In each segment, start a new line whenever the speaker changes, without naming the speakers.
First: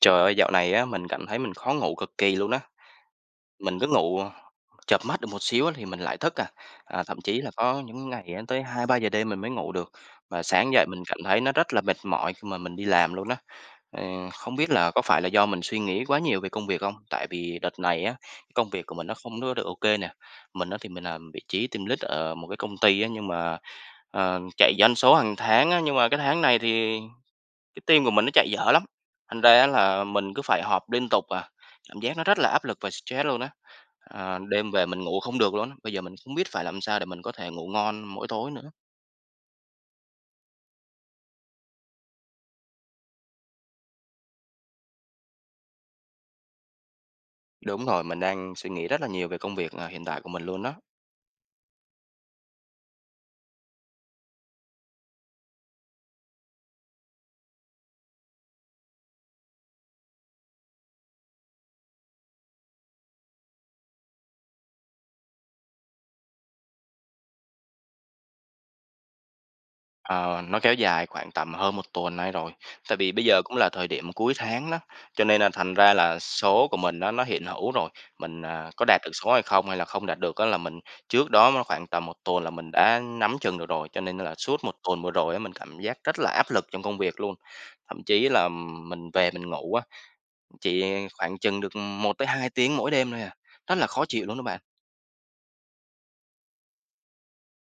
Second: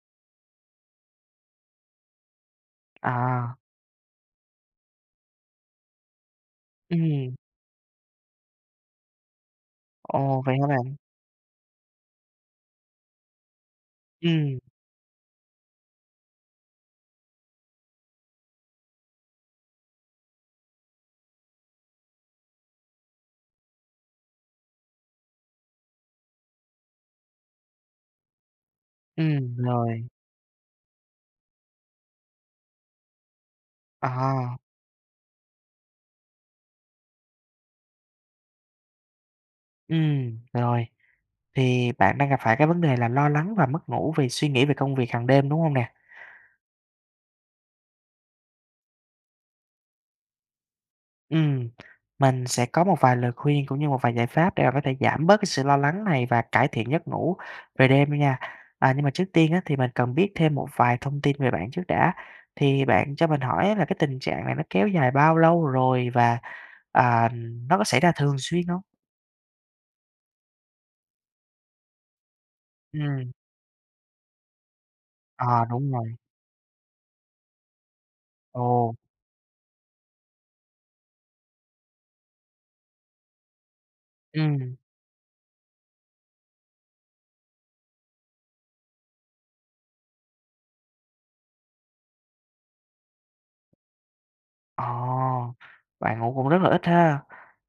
Trời ơi! Dạo này á, mình cảm thấy mình khó ngủ cực kỳ luôn á.
À.
Mình cứ ngủ, chợp mắt được một xíu á thì mình lại thức à. À, thậm
Ừm.
chí là có những ngày á, tới 2-3 giờ đêm mình mới ngủ được
Ồ,
và
vậy hả
sáng dậy
bạn?
mình cảm thấy nó rất là mệt mỏi khi mà mình đi làm luôn á. Ừm, không
Ừm.
biết là có phải là do mình suy nghĩ quá nhiều về công việc không? Tại vì đợt này á, công việc của mình nó không có được ô kê nè. Mình á thì mình làm vị trí team lead ở một cái công ty á nhưng mà, ờm, chạy doanh số hàng tháng á, nhưng mà cái tháng này thì cái team của mình nó chạy dở lắm, thành
Ừm,
ra á là
rồi.
mình cứ phải họp liên tục à. Cảm giác nó rất là áp lực và stress luôn á, ờ,
À.
đêm về mình ngủ không được luôn á, bây giờ mình không biết phải làm sao để mình có thể ngủ ngon mỗi tối nữa.
Ừm, rồi. Thì bạn đang gặp phải cái vấn đề là lo lắng và mất ngủ vì suy nghĩ về công việc hằng đêm, đúng không nè?
Đúng rồi, mình đang suy nghĩ rất là nhiều về công việc, à, hiện tại của mình luôn đó.
Ừm, mình sẽ có một vài lời khuyên cũng như một vài giải pháp để bạn có thể giảm bớt cái sự lo lắng này và cải thiện giấc ngủ về đêm luôn nha. À nhưng mà trước tiên á, thì mình cần biết thêm một vài thông tin về bạn trước đã, thì bạn cho mình hỏi á là cái tình trạng này nó kéo dài bao lâu rồi và, à, nó có xảy ra thường xuyên hông?
Ờ, nó kéo dài khoảng tầm hơn 1 tuần nay rồi, tại vì bây
Ừm.
giờ cũng là thời điểm mà cuối tháng đó, cho nên là
À,
thành
đúng
ra
rồi.
là số của mình á nó hiện hữu rồi, mình, ờ, có
Ồ.
đạt được số hay không hay là không đạt được á là mình trước đó á khoảng tầm 1 tuần là mình đã nắm chừng được rồi. Cho nên là suốt 1
Ừm.
tuần vừa rồi á mình cảm giác rất là áp lực trong công việc luôn, thậm chí là mình về mình ngủ á, chỉ khoảng chừng được 1-2 tiếng mỗi đêm thôi à, rất là khó chịu luôn đó bạn.
Ồ, bạn ngủ cũng rất là ít ha!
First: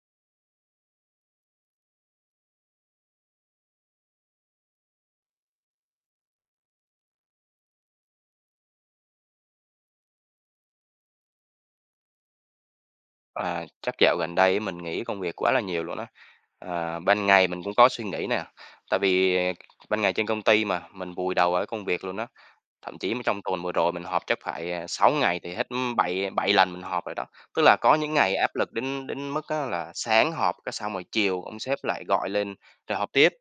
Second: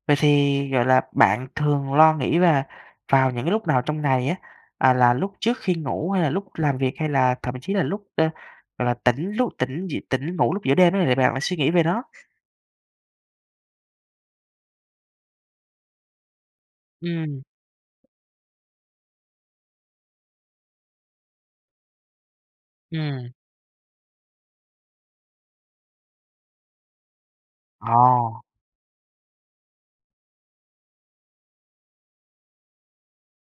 Vậy thì, gọi là, bạn thường lo nghĩ và vào những cái lúc nào trong ngày á, à là lúc trước khi ngủ hay là lúc làm việc hay là thậm chí là lúc, ờ, gọi là, tỉnh lúc tỉnh d tỉnh ngủ lúc giữa đêm đó thì bạn lại suy nghĩ về nó?
À, chắc dạo gần đây á, mình nghĩ công việc quá là nhiều luôn á, ờ, ban
Ừm.
ngày mình cũng có suy nghĩ nè, tại vì ban ngày trên công ty mà mình vùi đầu vào cái công việc luôn á. Thậm chí mà
Ừm.
trong tuần vừa rồi mình họp chắc phải, ờ, 6 ngày thì hết bảy bảy lần mình họp rồi đó, tức là có những ngày
À!
áp lực đến đến mức á là sáng họp cái xong rồi chiều ông sếp lại gọi lên, rồi họp tiếp.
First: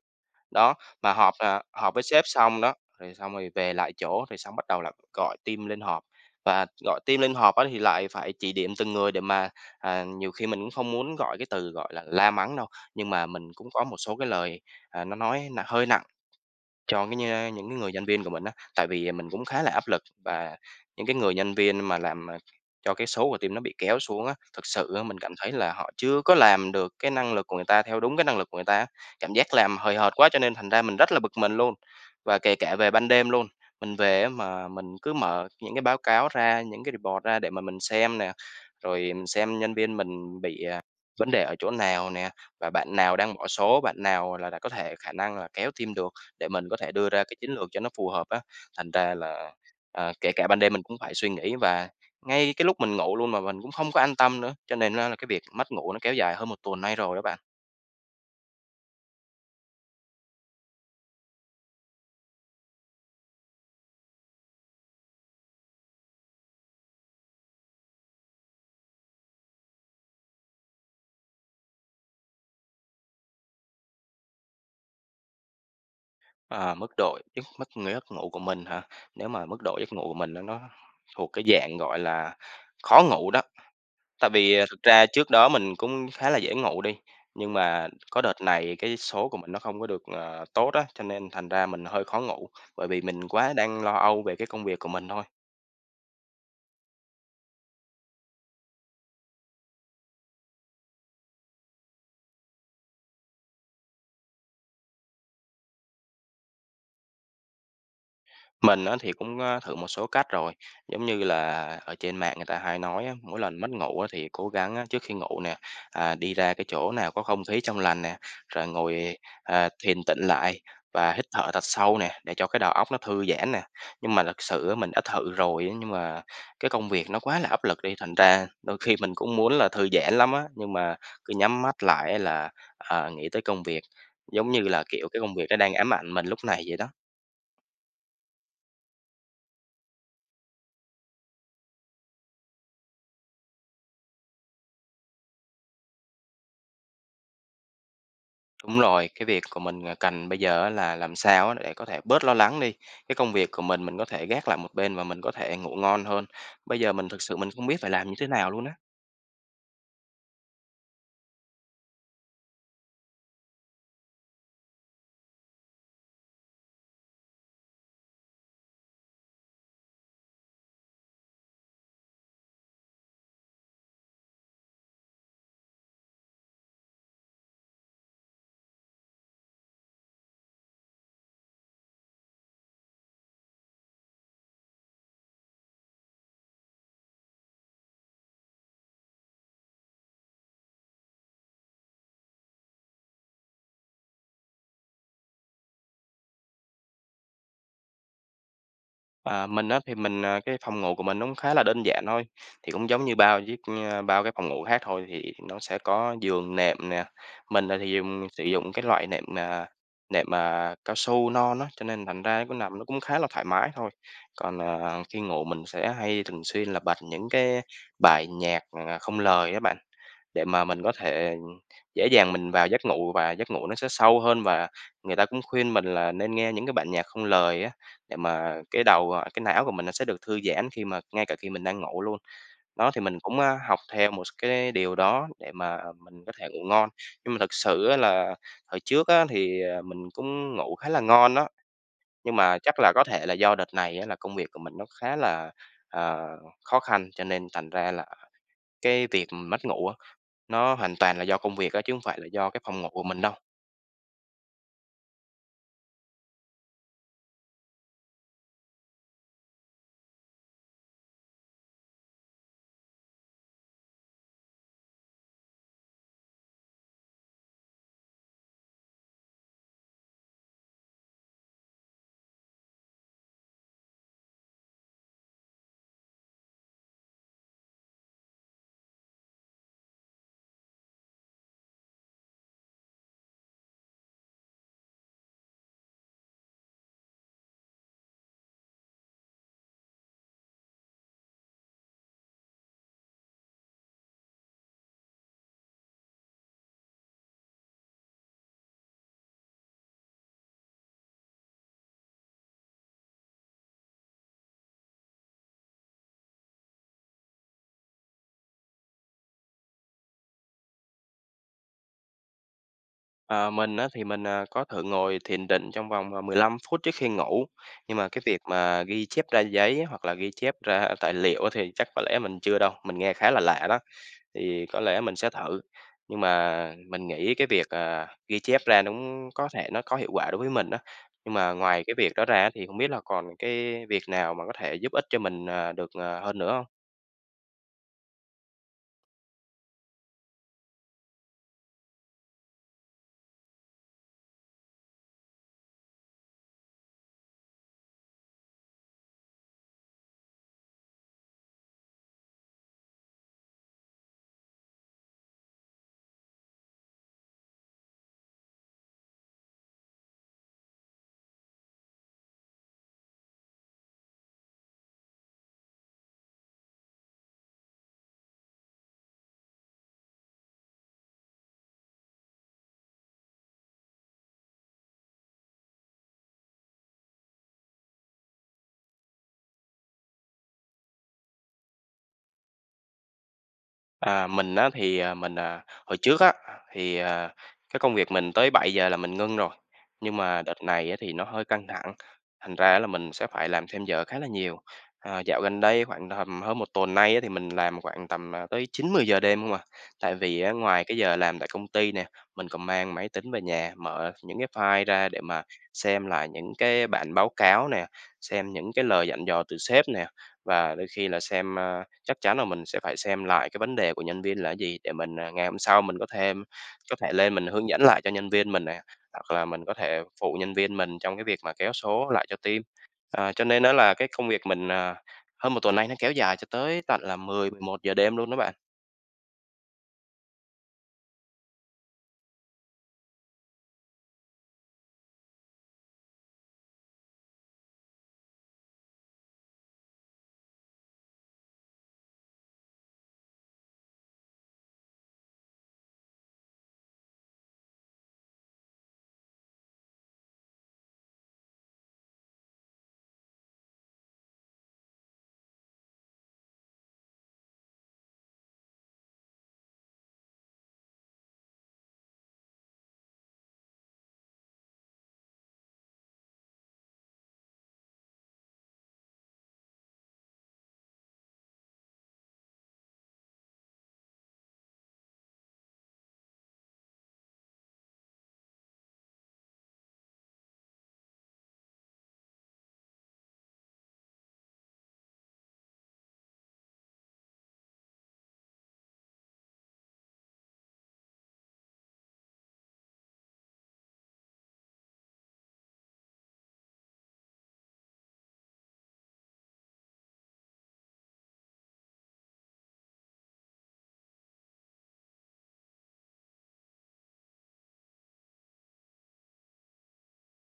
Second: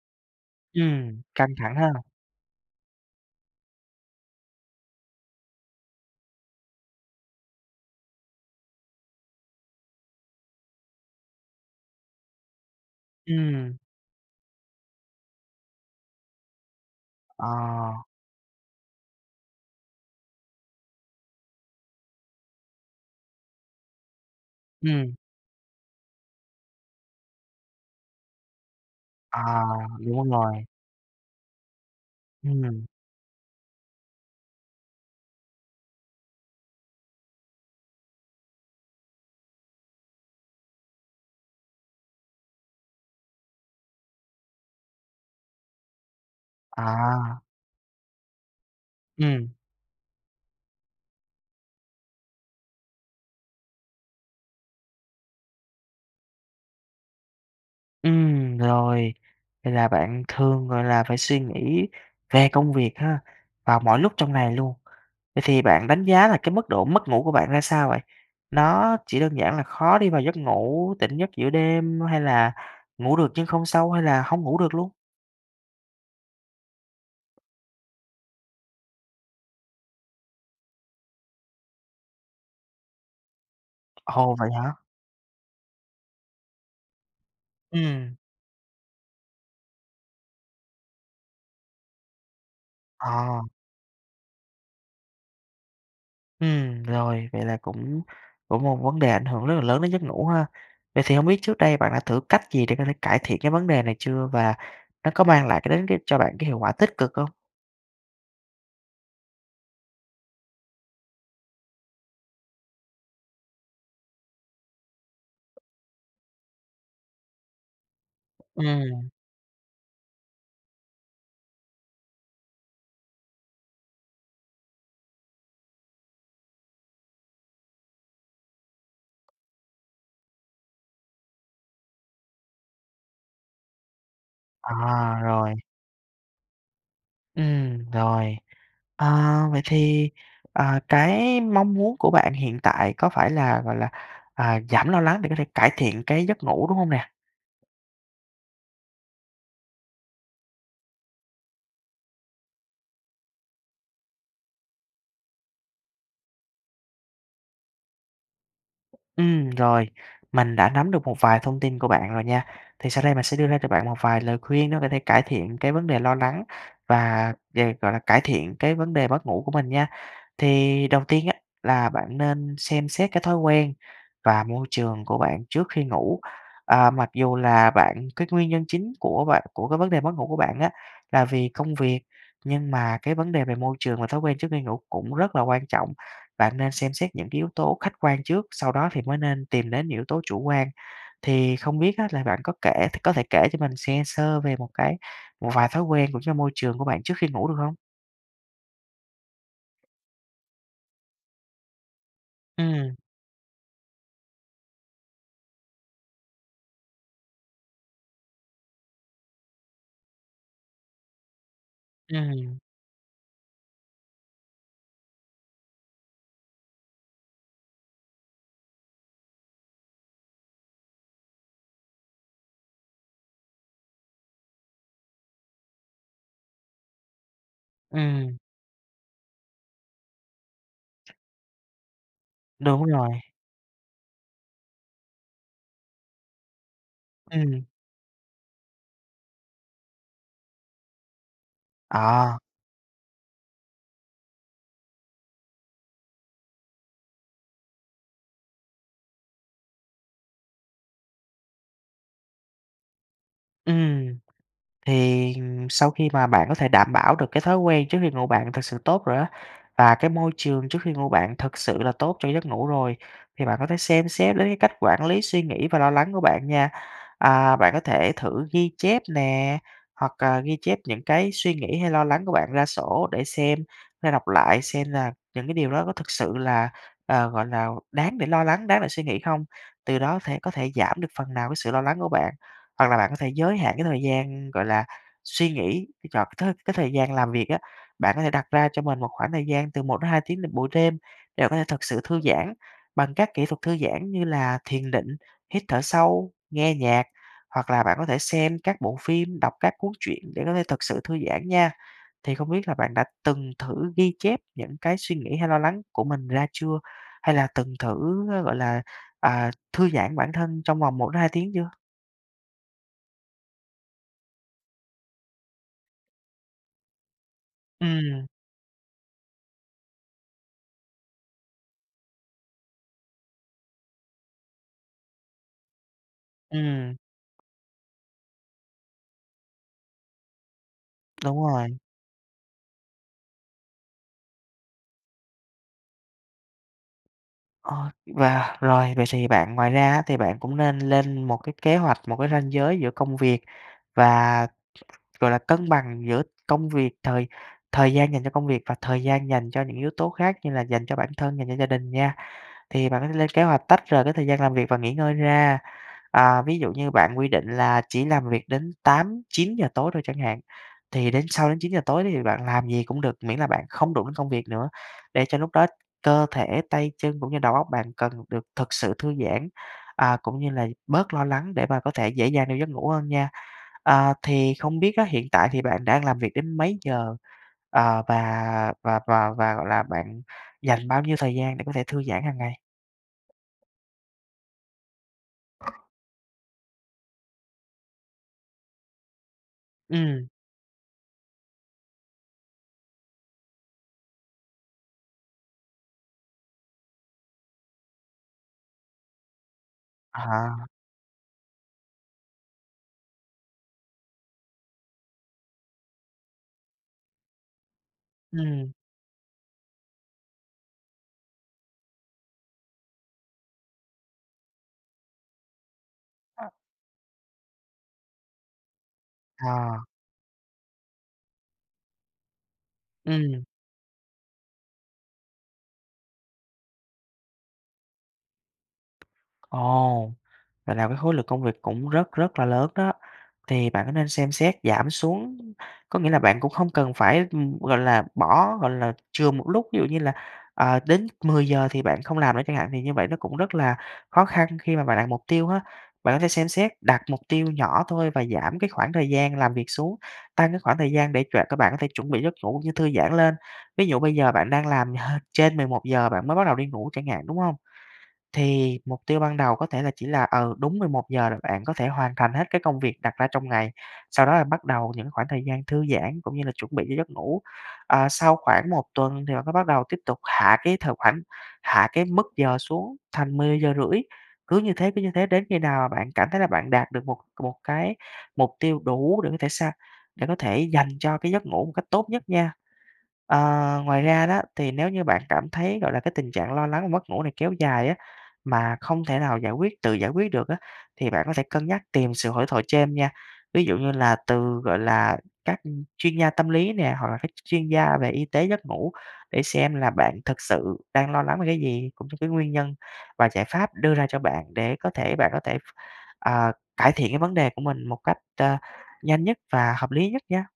Đó, mà
Ừm,
họp
căng
nè
thẳng
họp
ha.
với sếp xong đó, rồi xong rồi về lại chỗ rồi xong bắt đầu là gọi team lên họp, và gọi team lên họp á thì lại phải chỉ điểm từng người để mà, ờ, nhiều khi mình cũng không muốn gọi cái từ, gọi là, la mắng đâu, nhưng mà mình cũng
Ừm.
có một số cái lời, à, nó nói nặng hơi nặng cho cái
Ờ.
như những cái người nhân viên của mình á, tại vì mình cũng khá là áp lực, và những cái người nhân viên mà làm, ờ, cho cái số của team nó bị kéo xuống á, thực sự á
Ừm.
mình cảm thấy là họ chưa có làm được cái năng lực của người ta theo đúng cái năng lực của người ta á, cảm giác
À,
làm hời hợt
đúng
quá
luôn
cho nên
rồi.
thành ra mình rất là bực mình luôn. Và kể cả
Ừm.
về ban đêm luôn, mình về á mà mình cứ mở những cái báo cáo ra, những cái report ra để mà mình xem nè. Rồi mình xem nhân viên mình bị, à, vấn đề ở chỗ nào nè, và bạn nào đang bỏ số, bạn nào, gọi là, đã có thể khả năng là kéo team được, để mình có thể đưa ra cái
À!
chiến lược cho nó phù hợp á. Thành ra là,
Ừm.
ờ, kể cả ban đêm mình cũng phải suy nghĩ và ngay cái lúc mình ngủ luôn mà mình cũng không có an tâm nữa. Cho nên á là cái việc mất ngủ nó kéo dài hơn 1 tuần nay rồi đó bạn.
Ừm, rồi, vậy là bạn thường, gọi là, phải suy nghĩ về công việc ha, vào mọi lúc trong ngày luôn. Vậy thì bạn đánh giá là cái mức độ mất ngủ của bạn ra sao vậy? Nó chỉ đơn giản là khó đi vào giấc ngủ, tỉnh giấc giữa đêm, hay là ngủ được nhưng không sâu, hay là hông ngủ được luôn?
Ờ, mức độ chức mất ng giấc ngủ của mình hả? Nếu mà mức độ giấc ngủ của mình nó nó thuộc cái dạng, gọi là, khó ngủ đó. Tại
Ồ! Vậy
vì, à,
hả?
thực ra trước đó mình cũng khá là dễ ngủ đi, nhưng mà
Ừm.
có đợt này cái số của mình nó không có được, ờ, tốt á, cho nên thành ra mình hơi khó ngủ, bởi vì mình
Ờ.
quá đang lo âu về cái công việc của mình thôi.
Ừm, rồi vậy là cũng cũng một vấn đề ảnh hưởng rất là lớn đến giấc ngủ ha. Vậy thì hông biết trước đây bạn đã thử cách gì để có thể cải thiện cái vấn đề này chưa, và nó có mang lại cái đến cái cho bạn cái hiệu quả tích cực không?
Mình á thì cũng á thử một số cách rồi. Giống như là ở trên mạng người ta hay nói á, mỗi lần mất ngủ á thì cố gắng á trước khi ngủ nè, à, đi ra cái chỗ nào có không khí trong lành nè, rồi
Ừm.
ngồi, ờ, thiền tịnh lại và hít thở thật sâu nè, để cho cái đầu óc nó thư giãn nè. Nhưng mà lật sự á mình đã thử rồi á, nhưng mà cái công việc nó quá là áp lực đi, thành ra đôi khi mình cũng muốn là thư giãn lắm á, nhưng mà, cứ nhắm mắt lại á là, ờ, nghĩ tới công việc, giống như là, kiểu,
À,
cái công việc
rồi.
nó đang ám ảnh mình lúc này vậy đó.
Ừm, rồi. Ờ, vậy thì, ờ, cái mong muốn của bạn hiện tại có phải là, gọi là, ờ, giảm lo lắng để có thể cải thiện cái giấc ngủ đúng không nè?
Đúng rồi, cái việc của mình à cần bây giờ á là làm sao á để có thể bớt lo lắng đi, cái công việc của mình mình có thể gác lại một bên và mình có thể ngủ ngon hơn, bây giờ mình thực sự mình không biết phải làm như thế nào luôn á.
Ừm, rồi. Mình đã nắm được một vài thông tin của bạn rồi nha. Thì sau đây mình sẽ đưa ra cho bạn một vài lời khuyên để có thể cải thiện cái vấn đề lo lắng và về, gọi là, cải thiện cái vấn đề mất ngủ của mình nha. Thì đầu tiên á, là bạn nên xem xét cái thói quen và môi trường của bạn trước khi ngủ. Ờ, mặc dù là bạn, cái nguyên nhân chính của bạn của cái vấn đề mất ngủ của bạn á, là vì công việc, nhưng mà cái vấn đề về môi trường và thói quen trước khi ngủ cũng rất là quan trọng. Bạn nên xem xét những cái yếu tố khách quan trước, sau đó thì mới nên tìm đến những yếu tố chủ quan. Thì không biết á là bạn có kể có thể kể cho mình nghe sơ về một cái một vài thói quen sống trong môi trường của bạn trước khi ngủ được hông?
À, mình á, thì mình, ờ, cái phòng ngủ của mình nó cũng khá là đơn giản thôi, thì cũng
Ừm.
giống như bao d ờ, bao cái phòng ngủ khác thôi, thì nó sẽ có giường, nệm nè. Mình, à, thì dùng sử dụng cái loại nệm, à nệm, à, cao su non á, cho nên thành ra nó
Ừm
nằm nó cũng khá là thoải mái thôi. Còn, à, khi ngủ mình sẽ hay thường xuyên là bật những cái bài nhạc, à, không lời đó bạn, để mà mình có thể dễ dàng mình vào giấc ngủ và giấc ngủ nó sẽ sâu hơn và người ta cũng khuyên mình là nên nghe những cái bản nhạc không lời á, để
Ừm.
mà cái đầu, ờ cái não của mình nó sẽ được thư giãn khi mà ngay cả khi mình đang ngủ luôn.
Đúng
Đó, thì
rồi.
mình cũng, à, học theo một s cái điều đó để mà mình có thể ngủ ngon. Nhưng mà thực
Ừm.
sự á là hồi trước á thì, ờ, mình cũng ngủ khá là ngon á nhưng
À.
mà chắc là có thể là do đợt này á là công việc của mình nó khá là, ờ, khó khăn cho nên thành ra là cái việc mất ngủ á, nó hoàn toàn là do công việc á, chứ hông phải là do cái phòng ngủ của mình đâu.
Ừm. Thì, ừm, sau khi mà bạn có thể đảm bảo được cái thói quen trước khi ngủ bạn thực sự tốt rồi á, và cái môi trường trước khi ngủ bạn thực sự là tốt cho giấc ngủ rồi thì bạn có thể xem xét đến cái cách quản lý suy nghĩ và lo lắng của bạn nha. À, bạn có thể thử ghi chép nè hoặc là ghi chép những cái suy nghĩ hay lo lắng của bạn ra sổ để xem hay đọc lại xem là những cái điều đó có thực sự là, ờ, gọi là, đáng để lo lắng, đáng để suy nghĩ hông? Từ đó thể có thể giảm được phần nào cái sự lo lắng của bạn. Hoặc là bạn có thể giới hạn cái thời gian, gọi là, suy nghĩ, chọn cái thời cái thời gian làm việc á, bạn có thể đặt ra cho mình một khoảng thời gian từ 1-2 tiếng vào buổi đêm để bạn có thể thực sự thư giãn bằng các kỹ thuật thư giãn như là thiền định, hít thở sâu, nghe nhạc. Hoặc là bạn có thể xem các bộ phim, đọc các cuốn truyện để có thể thực sự thư giãn nha. Thì không biết là bạn đã từng thử ghi chép những cái suy nghĩ hay lo lắng của mình ra chưa? Hay là từng thử, ờ, gọi là, à, thư giãn bản thân trong vòng 1-2 tiếng chưa?
Ờ, mình á thì mình, ờ, có thử ngồi thiền định trong vòng, à, 15 phút trước khi ngủ, nhưng mà cái
Ừm.
việc mà ghi chép ra giấy hoặc là ghi chép ra tài liệu á thì chắc có lẽ mình chưa đâu. Mình nghe khá là lạ đó, thì có lẽ mình sẽ thử. Nhưng mà
Ừm.
mình nghĩ cái việc, à, ghi chép ra nũng có thể nó có hiệu quả đối với mình á, nhưng
Đúng
mà
rồi.
ngoài cái việc đó ra á thì không biết là còn cái việc nào mà có thể giúp ích cho mình, ờ, được, ờ, hơn nữa hông?
Ờ, và rồi, vậy thì bạn ngoài ra á thì bạn cũng nên lên một cái kế hoạch, một cái ranh giới giữa công việc và, gọi là, cân bằng giữa công việc, thời thời gian dành cho công việc và thời gian dành cho những yếu tố khác như là dành cho bản thân, dành cho gia đình nha. Thì bạn có thể lên kế hoạch tách rời cái thời gian làm việc và nghỉ ngơi ra, à, ví dụ như bạn quy định là chỉ làm việc đến 8:00-9:00 tối thôi chẳng hạn, thì đến sau đến 9:00 tối đi thì bạn làm gì cũng được, miễn là bạn không đụng đến công việc nữa để cho lúc đó cơ thể, tay chân cũng như đầu óc bạn cần được thực sự thư giãn, à, cũng như là bớt lo lắng để mà có thể dễ dàng vào giấc ngủ hơn nha. Ờ, thì không biết á, hiện tại thì bạn đang làm việc đến mấy giờ? À, và và và và, gọi là, bạn dành bao nhiêu thời gian để có thể thư giãn hằng ngày?
À, mình á thì, à, mình à, hồi trước á, thì, ờ, cái công việc mình tới 7:00 là mình ngưng rồi, nhưng
Ừm.
mà đợt này á thì nó hơi căng thẳng, thành ra á là mình sẽ phải làm thêm giờ khá là nhiều. Ờ, dạo gần đây khoảng tầm hơn 1 tuần nay á thì mình làm khoảng tầm, à, tới 9:00-10:00 đêm không à, tại vì á
À.
ngoài cái giờ làm tại công ty nè, mình còn mang máy tính về nhà, mở những cái file ra để mà xem lại những cái bản báo cáo nè, xem
Ừm.
những cái lời dặn dò từ sếp nè, và đôi khi là xem a, chắc chắn là mình sẽ phải xem lại cái vấn đề của nhân viên là cái gì để mình, ờ, ngày hôm sau mình có thêm có thể lên mình hướng dẫn lại cho nhân viên mình nè, hoặc là mình có
Ờ.
thể phụ nhân viên mình trong cái việc mà kéo số lại cho team. Ờ,
Ừm.
cho nên á là cái công việc mình, à, hơn 1 tuần nay nó kéo dài cho tới tận là 10:00-11:00 đêm luôn đó bạn.
Ồ, vậy là cái khối lượng công việc cũng rất, rất là lớn đó, thì bạn có nên xem xét giảm xuống? Có nghĩa là bạn cũng không cần phải, ừm, gọi là, bỏ gọi là, chừa một lúc, ví dụ như là, ờ, đến 10:00 thì bạn không làm nữa chẳng hạn, vì như vậy nó cũng rất là khó khăn khi mà bạn đặt mục tiêu á. Bạn có thể xem xét, đặt mục tiêu nhỏ thôi và giảm cái khoảng thời gian làm việc xuống, tăng cái khoảng thời gian để cho các bạn có thể chuẩn bị giấc ngủ như thư giãn lên. Ví dụ bây giờ bạn đang làm hơ trên 11:00 bạn mới bắt đầu đi ngủ chẳng hạn, đúng hông? Thì mục tiêu ban đầu có thể là chỉ là, ừ, đúng 11:00 là bạn có thể hoàn thành hết cái công việc đặt ra trong ngày, sau đó là bắt đầu những khoảng thời gian thư giãn cũng như là chuẩn bị cho giấc ngủ. Ờ, sau khoảng 1 tuần thì bạn mới bắt đầu tiếp tục hạ cái thời khoảnh hạ cái mức giờ xuống thành 10:30. Cứ như thế, cứ như thế đến khi nào bạn cảm thấy là bạn đạt được một một cái mục tiêu đủ để có thể sang để có thể dành cho cái giấc ngủ một cách tốt nhất nha. Ờ, ngoài ra đó, thì nếu như bạn cảm thấy, gọi là, cái tình trạng lo lắng và mất ngủ này kéo dài á, mà không thể nào giải quyết tự giải quyết được á, thì bạn có thể cân nhắc tìm sự hỗ thoại chêm nha. Ví dụ như là từ, gọi là, các chuyên gia tâm lý nè, hoặc là các ch chuyên gia về y tế giấc ngủ để xem là bạn thực sự đang lo lắng về cái gì, cũng như cái nguyên nhân và giải pháp đưa ra cho bạn để có thể bạn có thể ph ờ, cải thiện cái vấn đề của mình một cách ta nhanh nhất và hợp lý nhất nha.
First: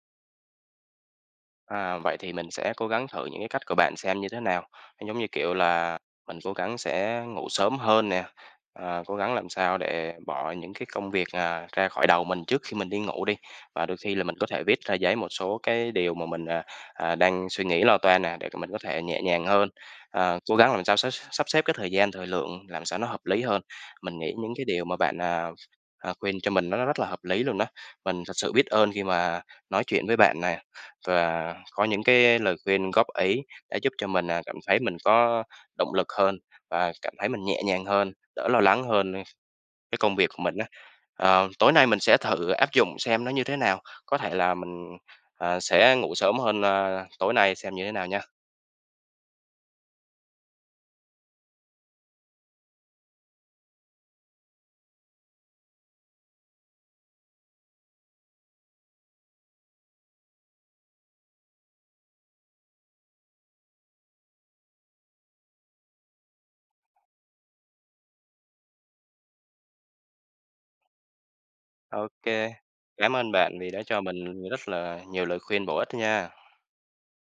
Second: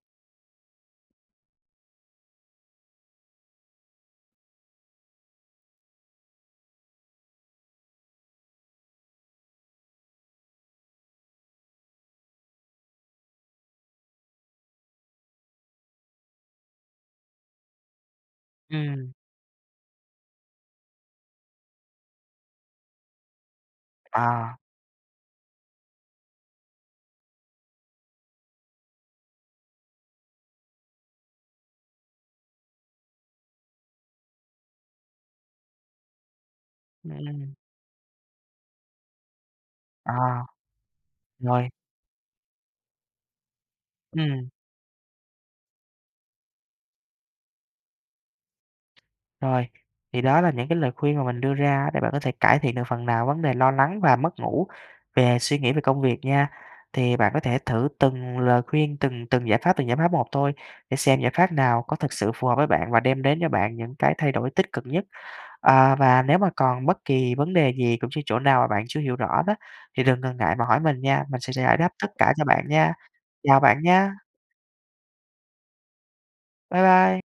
À, vậy thì mình sẽ cố gắng thử những cái cách của bạn xem như thế nào. Giống như kiểu là mình cố gắng sẽ ngủ sớm hơn nè, ờ, cố gắng làm sao để bỏ những cái công việc, à, ra khỏi đầu mình trước khi mình đi ngủ đi. Và đôi khi là mình có thể viết ra giấy một số cái điều mà mình, à, à, đang suy nghĩ lo toan nè để cho mình có thể
Ừm.
nhẹ nhàng hơn, ờ, cố gắng làm sao sắp x sắp xếp cái thời gian, thời lượng làm sao nó hợp lý hơn. Mình nghĩ những
À.
cái điều mà bạn, à, à, khuyên cho mình nó rất là hợp lý luôn đó. Mình thật sự biết ơn khi mà nói chuyện với bạn nè, và có những cái lời khuyên, góp ý, đã giúp cho mình, à, cảm thấy mình có động lực hơn, và cảm thấy mình
Ừm.
nhẹ nhàng hơn, đỡ lo lắng hơn cái công việc của
À.
mình á. Ờ,
Rồi.
tối nay mình sẽ thử áp dụng xem nó như thế nào, có thể
Ừm.
là mình, ờ, sẽ ngủ sớm hơn, ờ, tối nay xem như thế nào nha.
Rồi. Thì đó là những cái lời khuyên mà mình đưa ra á để bạn có thể cải thiện được phần nào vấn đề lo lắng và mất ngủ về suy nghĩ, về công việc nha. Thì bạn có thể thử từng lời khuyên, từng từng giải pháp, từng giải pháp một thôi, để xem giải pháp nào có thực sự phù hợp với bạn và đem đến cho bạn những cái thay đổi tích cực nhất. À, và nếu mà còn bất kỳ vấn đề gì cũng chư chỗ nào mà bạn chưa hiểu rõ đó, thì đừng ngần ngại mà hỏi mình nha, mình sẽ giải đáp
Ô
tất cả cho
kê,
bạn nha.
cảm ơn bạn
Chào
vì đã
bạn
cho
nha!
mình rất là nhiều lời khuyên bổ ích nha.
Bye bye!